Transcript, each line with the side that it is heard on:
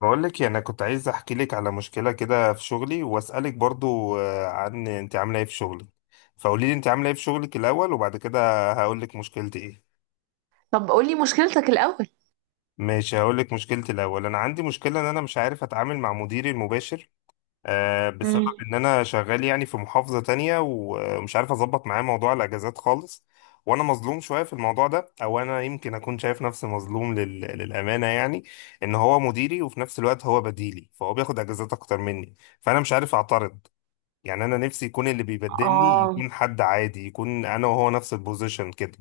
left: بقول لك يعني انا كنت عايز احكي لك على مشكله كده في شغلي واسالك برضو عن انت عامله ايه في شغلك. فقولي لي انت عامله ايه في شغلك الاول، وبعد كده هقول لك مشكلتي ايه.
right: طب قولي مشكلتك الأول.
left: ماشي، هقول لك مشكلتي الاول. انا عندي مشكله ان انا مش عارف اتعامل مع مديري المباشر، بسبب
right: امم
left: ان انا شغال يعني في محافظة تانية ومش عارف اظبط معاه موضوع الاجازات خالص. وانا مظلوم شوية في الموضوع ده، او انا يمكن اكون شايف نفسي مظلوم للامانة يعني. ان هو مديري وفي نفس الوقت هو بديلي، فهو بياخد اجازات اكتر مني، فانا مش عارف اعترض. يعني انا نفسي يكون اللي بيبدلني
right: اه،
left: يكون حد عادي، يكون انا وهو نفس البوزيشن كده.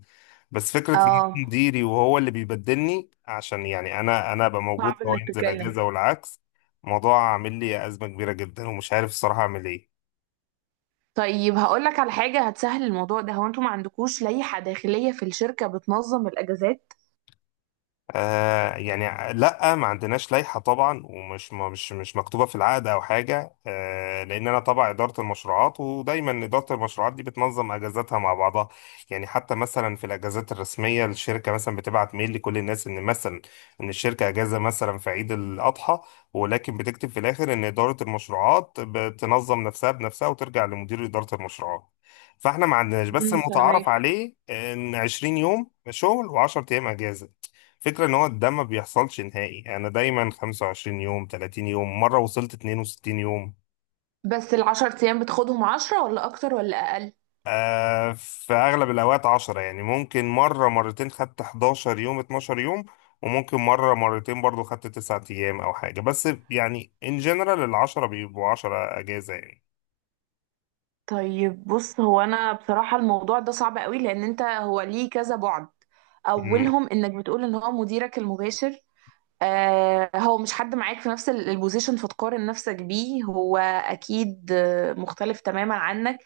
left: بس فكره ان يكون
right: اه،
left: مديري وهو اللي بيبدلني، عشان يعني انا ابقى موجود
right: صعب
left: وهو
right: انك
left: ينزل
right: تتكلم.
left: اجازه والعكس. الموضوع عامل لي ازمه كبيره جدا ومش عارف الصراحه اعمل ايه.
right: طيب هقولك على حاجة هتسهل الموضوع ده. هو انتوا ما عندكوش لائحة داخلية في الشركة بتنظم الأجازات؟
left: آه يعني لا، ما عندناش لائحة طبعا، ومش مش مكتوبة في العقد أو حاجة، آه لأن أنا تبع إدارة المشروعات، ودايما إدارة المشروعات دي بتنظم أجازاتها مع بعضها. يعني حتى مثلا في الأجازات الرسمية الشركة مثلا بتبعت ميل لكل الناس، إن مثلا إن الشركة أجازة مثلا في عيد الأضحى، ولكن بتكتب في الآخر إن إدارة المشروعات بتنظم نفسها بنفسها وترجع لمدير إدارة المشروعات. فإحنا ما عندناش، بس المتعارف
right: فهماك.
left: عليه إن 20 يوم شغل و10 أيام أجازة. فكرة ان هو ده ما بيحصلش نهائي، انا دايما 25 يوم، 30 يوم، مرة وصلت 62 يوم.
right: بس العشر أيام بتاخدهم 10 ولا أكتر ولا أقل؟
left: آه، في اغلب الاوقات 10، يعني ممكن مرة مرتين خدت 11 يوم، 12 يوم، وممكن مرة مرتين برضو خدت 9 ايام او حاجة، بس يعني ان جنرال ال 10 بيبقوا 10 اجازة يعني.
right: طيب بص، هو أنا بصراحة الموضوع ده صعب قوي، لأن انت هو ليه كذا بعد.
left: مم.
right: أولهم إنك بتقول إن هو مديرك المباشر. هو مش حد معاك في نفس البوزيشن فتقارن نفسك بيه، هو اكيد مختلف تماما عنك.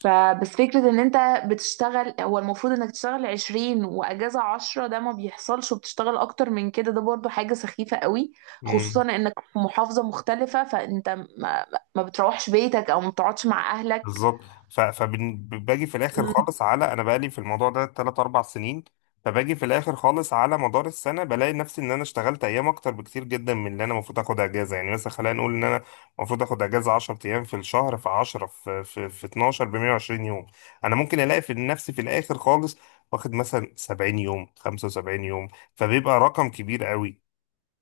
right: فبس فكرة ان انت بتشتغل، هو المفروض انك تشتغل 20 واجازة 10، ده ما بيحصلش، وبتشتغل اكتر من كده، ده برضو حاجة سخيفة قوي.
left: مم.
right: خصوصا انك في محافظة مختلفة، فانت ما, ما بتروحش بيتك او ما بتقعدش مع اهلك.
left: بالظبط. فباجي في الاخر
right: مم.
left: خالص على، انا بقالي في الموضوع ده 3 4 سنين، فباجي في الاخر خالص على مدار السنه بلاقي نفسي ان انا اشتغلت ايام اكتر بكتير جدا من اللي انا المفروض اخد اجازه. يعني مثلا خلينا نقول ان انا المفروض اخد اجازه 10 ايام في الشهر، في 10، في في 12 ب 120 يوم، انا ممكن الاقي في نفسي في الاخر خالص واخد مثلا 70 يوم، 75 يوم. فبيبقى رقم كبير قوي،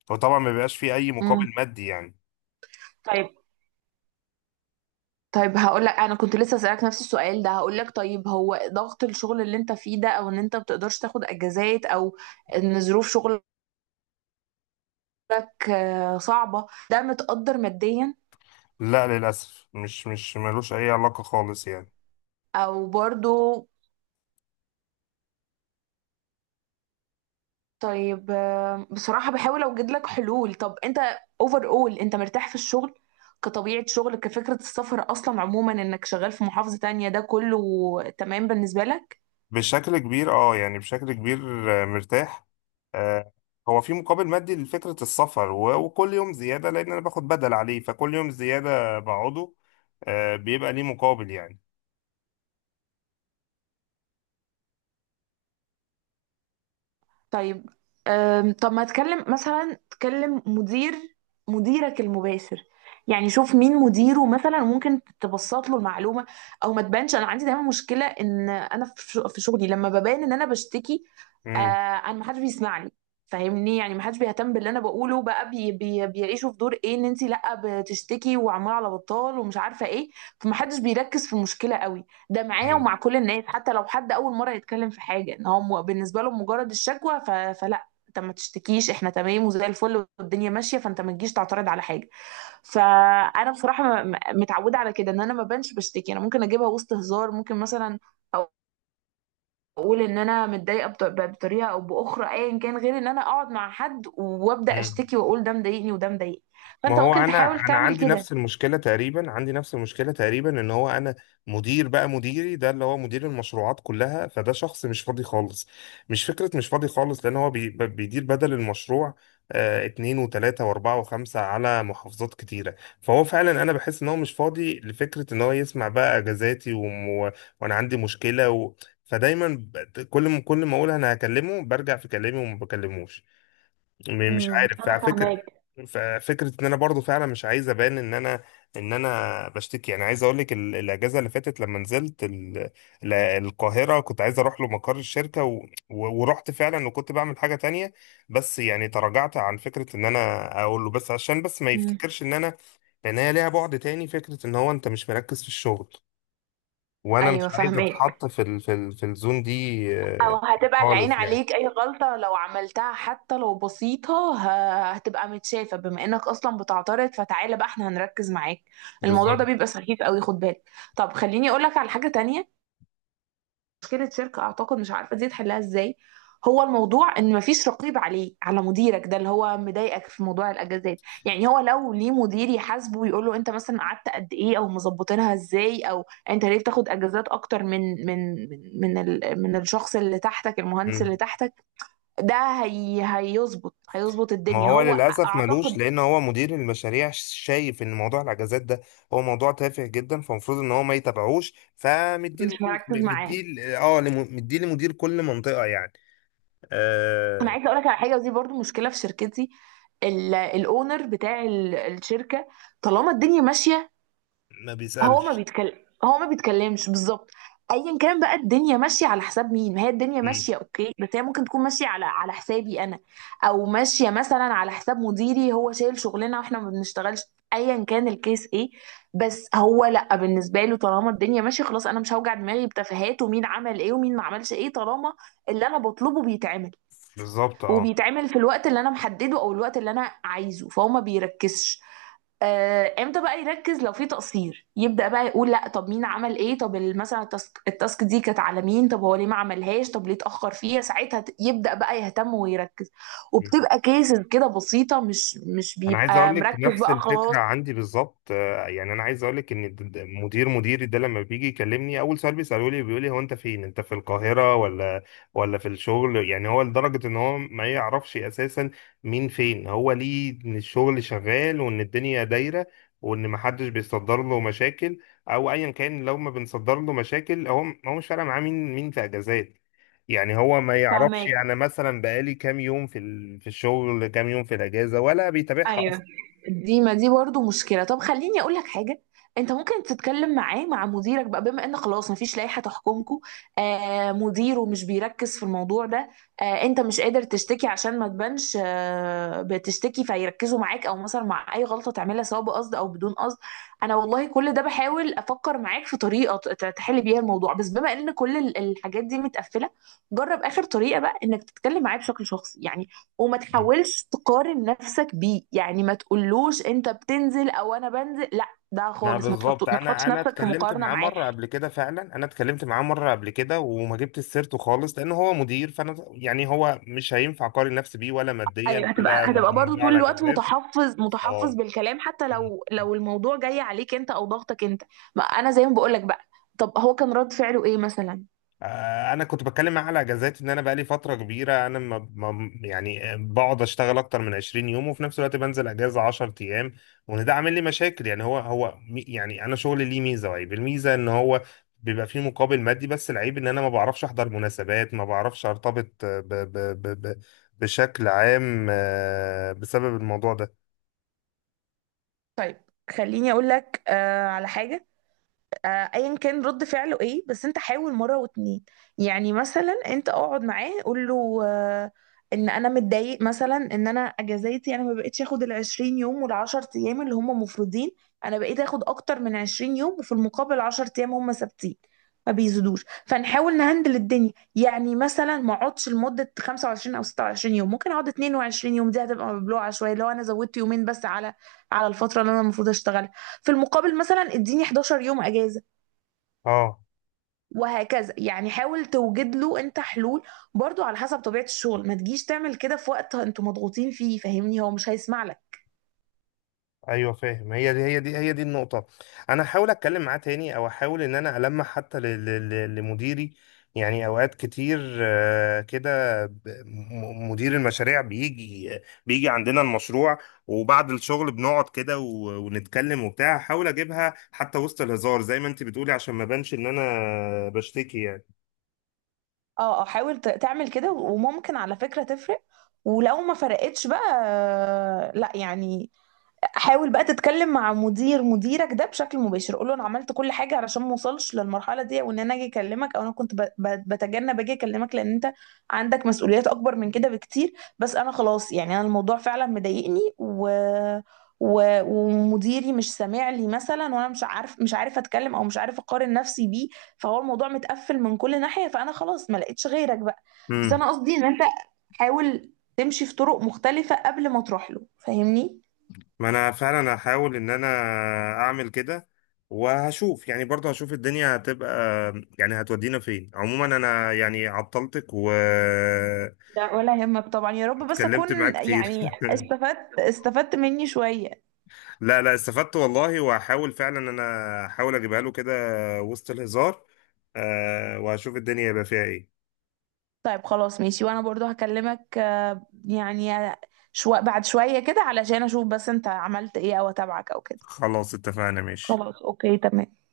left: فطبعا ما بيبقاش فيه اي
right: مم.
left: مقابل مادي يعني.
right: طيب، طيب، هقول لك انا كنت لسه اسالك نفس السؤال ده. هقول لك طيب، هو ضغط الشغل اللي انت فيه ده، او ان انت بتقدرش تاخد اجازات، او ان ظروف شغلك صعبة، ده متقدر ماديا
left: لا، للاسف مش ملوش اي علاقه خالص يعني.
right: او برضو؟ طيب، بصراحة بحاول اوجد لك حلول. طب انت اوفر اول، انت مرتاح في الشغل كطبيعة شغل؟ كفكرة السفر اصلا عموما، انك شغال في محافظة تانية، ده كله تمام بالنسبة لك؟
left: بشكل كبير اه، يعني بشكل كبير. مرتاح. آه، هو في مقابل مادي لفكرة السفر وكل يوم زيادة، لأن أنا باخد بدل عليه، فكل يوم زيادة بقعده بيبقى ليه مقابل يعني.
right: طيب. طب ما تكلم مثلا، تكلم مدير مديرك المباشر. يعني شوف مين مديره، مثلا ممكن تبسط له المعلومه. او ما تبانش. انا عندي دايما مشكله ان انا في شغلي لما ببان ان انا بشتكي،
left: مم.
right: انا ما حدش بيسمع لي. فاهمني، يعني ما حدش بيهتم باللي انا بقوله. بقى بي بي بيعيشوا في دور ايه، ان انت لا بتشتكي وعماله على بطال ومش عارفه ايه، فما حدش بيركز في المشكله قوي. ده معايا ومع كل الناس. حتى لو حد اول مره يتكلم في حاجه، ان هو بالنسبه له مجرد الشكوى، فلا، انت ما تشتكيش، احنا تمام وزي الفل والدنيا ماشيه، فانت ما تجيش تعترض على حاجه. فانا بصراحه متعوده على كده. ان انا ما بنش بشتكي، انا ممكن اجيبها وسط هزار. ممكن مثلا اقول ان انا متضايقه بطريقه او باخرى، ايا كان، غير ان انا اقعد مع حد وابدا
left: مم.
right: اشتكي واقول ده مضايقني وده مضايقني.
left: ما
right: فانت
left: هو
right: ممكن تحاول
left: انا
right: تعمل
left: عندي
right: كده.
left: نفس المشكله تقريبا، عندي نفس المشكله تقريبا. ان هو انا مدير، بقى مديري ده اللي هو مدير المشروعات كلها، فده شخص مش فاضي خالص، مش فكره، مش فاضي خالص، لان هو بيدير بدل المشروع. آه، اتنين وتلاته واربعه وخمسه على محافظات كتيره. فهو فعلا انا بحس ان هو مش فاضي لفكره ان هو يسمع بقى اجازاتي وانا عندي مشكله فدايما كل ما اقول انا هكلمه برجع في كلامي وما بكلموش. مش عارف،
right: انا
left: فعلى فكرة.
right: فاهماك.
left: ففكرة ان انا برضو فعلا مش عايز ابان ان انا، ان انا بشتكي. يعني عايز اقول لك الاجازة اللي فاتت لما نزلت القاهرة، كنت عايز اروح له مقر الشركة ورحت فعلا، وكنت بعمل حاجة تانية بس. يعني تراجعت عن فكرة ان انا اقول له، بس عشان بس ما
right: امم
left: يفتكرش ان انا، لان هي ليها بعد تاني، فكرة ان هو انت مش مركز في الشغل، وانا مش
right: ايوه،
left: عايز
right: فاهمك.
left: اتحط في في الزون دي
right: او هتبقى العين
left: خالص يعني.
right: عليك، اي غلطة لو عملتها حتى لو بسيطة هتبقى متشافة، بما انك اصلا بتعترض، فتعالى بقى احنا هنركز معاك. الموضوع ده
left: بالظبط.
right: بيبقى سخيف قوي، خد بالك. طب خليني اقولك على حاجة تانية. مشكلة شركة، أعتقد مش عارفة دي تحلها إزاي. هو الموضوع إن مفيش رقيب عليه، على مديرك ده اللي هو مضايقك في موضوع الأجازات. يعني هو لو ليه مدير يحاسبه ويقول له، أنت مثلا قعدت قد إيه، أو مظبطينها إزاي، أو أنت ليه بتاخد أجازات أكتر من الشخص اللي تحتك، المهندس اللي تحتك ده، هي هيظبط
left: ما
right: الدنيا
left: هو
right: هو،
left: للأسف ملوش،
right: أعتقد،
left: لأن هو مدير المشاريع شايف إن موضوع الأجازات ده هو موضوع تافه جدا، فالمفروض إن هو ما يتابعوش، فمديه
right: مش
left: ل-
right: مركز معاه.
left: مديه ل- اه لم- مديه لمدير كل منطقة يعني.
right: أنا
left: آه.
right: عايزة أقول لك على حاجة، ودي برضو مشكلة في شركتي. الاونر بتاع الشركه، طالما الدنيا ماشيه،
left: ما
right: هو ما
left: بيسألش.
right: بيتكلم، هو ما بيتكلمش بالظبط. ايا كان بقى الدنيا ماشيه على حساب مين، ما هي الدنيا
left: مم.
right: ماشيه اوكي، بس هي ممكن تكون ماشيه على حسابي انا، او ماشيه مثلا على حساب مديري، هو شايل شغلنا واحنا ما بنشتغلش، ايا كان الكيس ايه. بس هو لا، بالنسبه له طالما الدنيا ماشيه خلاص، انا مش هوجع دماغي بتفاهات ومين عمل ايه ومين ما عملش ايه، طالما اللي انا بطلبه بيتعمل،
left: بالظبط اه.
right: وبيتعمل في الوقت اللي انا محدده او الوقت اللي انا عايزه، فهو ما بيركزش. امتى بقى يركز؟ لو في تقصير يبدأ بقى يقول، لا طب مين عمل ايه، طب مثلا التاسك دي كانت على مين، طب هو ليه ما عملهاش، طب ليه اتأخر فيها، ساعتها يبدأ بقى يهتم ويركز. وبتبقى كيسز كده بسيطة، مش
left: انا عايز
right: بيبقى
left: اقول لك
right: مركز
left: نفس
right: بقى خلاص.
left: الفكره عندي بالظبط. يعني انا عايز اقول لك ان مدير مديري ده لما بيجي يكلمني اول سؤال بيساله لي بيقول لي، هو انت فين، انت في القاهره ولا ولا في الشغل؟ يعني هو لدرجه ان هو ما يعرفش اساسا مين فين، هو ليه ان الشغل شغال وان الدنيا دايره وان ما حدش بيصدر له مشاكل. او ايا كان، لو ما بنصدر له مشاكل، هو مش فارق معاه مين في اجازات. يعني هو ما يعرفش
right: فهماك.
left: يعني مثلا بقالي كام يوم في في الشغل، كام يوم في الاجازه، ولا بيتابعها.
right: ايوه. دي، ما دي برضه مشكله. طب خليني اقول لك حاجه. انت ممكن تتكلم معاه، مع مديرك بقى، بما ان خلاص مفيش لائحه تحكمكم. مديره مش بيركز في الموضوع ده. انت مش قادر تشتكي عشان ما تبانش بتشتكي فيركزوا معاك، او مثلا مع اي غلطه تعملها سواء بقصد او بدون قصد. انا والله كل ده بحاول افكر معاك في طريقه تحل بيها الموضوع، بس بما ان كل الحاجات دي متقفله، جرب اخر طريقه بقى انك تتكلم معاه بشكل شخصي يعني. وما
left: مم.
right: تحاولش تقارن نفسك بيه. يعني ما تقولوش انت بتنزل او انا بنزل، لا، ده
left: ما
right: خالص.
left: بالظبط،
right: ما
left: انا
right: تحطش
left: انا
right: نفسك في
left: اتكلمت
right: مقارنة
left: معاه
right: معاه.
left: مره قبل كده، فعلا انا اتكلمت معاه مره قبل كده وما جبت سيرته خالص، لان هو مدير، فانا يعني هو مش هينفع اقارن نفسي بيه، ولا
right: ايوه،
left: ماديا ولا
right: هتبقى
left: على
right: برضو
left: موضوع
right: طول الوقت
left: الاجازات.
right: متحفظ، متحفظ بالكلام، حتى لو
left: بالظبط.
right: لو الموضوع جاي عليك انت او ضغطك انت. ما انا زي ما بقولك بقى. طب هو كان رد فعله ايه مثلا؟
left: انا كنت بتكلم معاه على اجازات ان انا بقالي فتره كبيره انا، يعني بقعد اشتغل اكتر من 20 يوم، وفي نفس الوقت بنزل اجازه 10 ايام، وان ده عامل لي مشاكل. يعني هو يعني انا شغلي ليه ميزه وعيب. الميزه ان هو بيبقى فيه مقابل مادي، بس العيب ان انا ما بعرفش احضر مناسبات، ما بعرفش ارتبط آه، ب ب ب ب بشكل عام بسبب الموضوع ده.
right: طيب خليني اقول لك على حاجة. ايا كان رد فعله ايه، بس انت حاول مره واتنين. يعني مثلا انت اقعد معاه، قول له، ان انا متضايق مثلا، ان انا اجازاتي انا ما بقتش اخد ال 20 يوم وال 10 ايام اللي هم مفروضين. انا بقيت اخد اكتر من 20 يوم، وفي المقابل 10 ايام هم ثابتين، ما بيزيدوش، فنحاول نهندل الدنيا. يعني مثلا ما اقعدش لمده 25 او 26 يوم، ممكن اقعد 22 يوم، دي هتبقى مبلوعه شويه لو انا زودت يومين بس على الفتره اللي انا المفروض اشتغلها. في المقابل مثلا اديني 11 يوم اجازه،
left: اه،
right: وهكذا. يعني حاول توجد له انت حلول، برضو على حسب طبيعة الشغل. ما تجيش تعمل كده في وقت انتوا مضغوطين فيه، فاهمني، هو مش هيسمع لك.
left: ايوه فاهم. هي دي النقطه. انا احاول اتكلم معاه تاني، او احاول ان انا المح حتى لمديري. يعني اوقات كتير كده مدير المشاريع بيجي عندنا المشروع، وبعد الشغل بنقعد كده ونتكلم وبتاع، احاول اجيبها حتى وسط الهزار زي ما انت بتقولي، عشان ما بانش ان انا بشتكي
right: اه، اه، حاول تعمل كده. وممكن على فكرة تفرق. ولو ما فرقتش بقى، لا يعني، حاول بقى تتكلم مع مدير مديرك ده بشكل مباشر. قول له انا عملت كل حاجه علشان ما اوصلش للمرحله دي، وان انا اجي اكلمك، او انا كنت بتجنب اجي اكلمك لان انت عندك مسؤوليات اكبر من كده بكتير. بس انا خلاص يعني، انا الموضوع فعلا مضايقني، ومديري مش سامع لي مثلا، وانا مش عارف، مش عارف اتكلم، او مش عارف اقارن نفسي بيه. فهو الموضوع متقفل من كل ناحيه، فانا خلاص ما لقيتش غيرك بقى. بس
left: يعني.
right: انا قصدي ان انت حاول تمشي في طرق مختلفه قبل ما تروح له، فاهمني.
left: ما انا فعلا هحاول ان انا اعمل كده وهشوف يعني، برضه هشوف الدنيا هتبقى، يعني هتودينا فين. عموما انا يعني عطلتك واتكلمت
right: لا، ولا يهمك طبعا، يا رب بس اكون،
left: معاك كتير.
right: يعني، استفدت، استفدت مني شوية.
left: لا لا، استفدت والله. وهحاول فعلا ان انا احاول اجيبها له كده وسط الهزار، وهشوف الدنيا يبقى فيها ايه.
right: طيب خلاص، ماشي. وانا برضو هكلمك، يعني، شو بعد شوية كده، علشان اشوف بس انت عملت ايه، او اتابعك او كده.
left: خلاص، اتفقنا ماشي.
right: خلاص اوكي، تمام.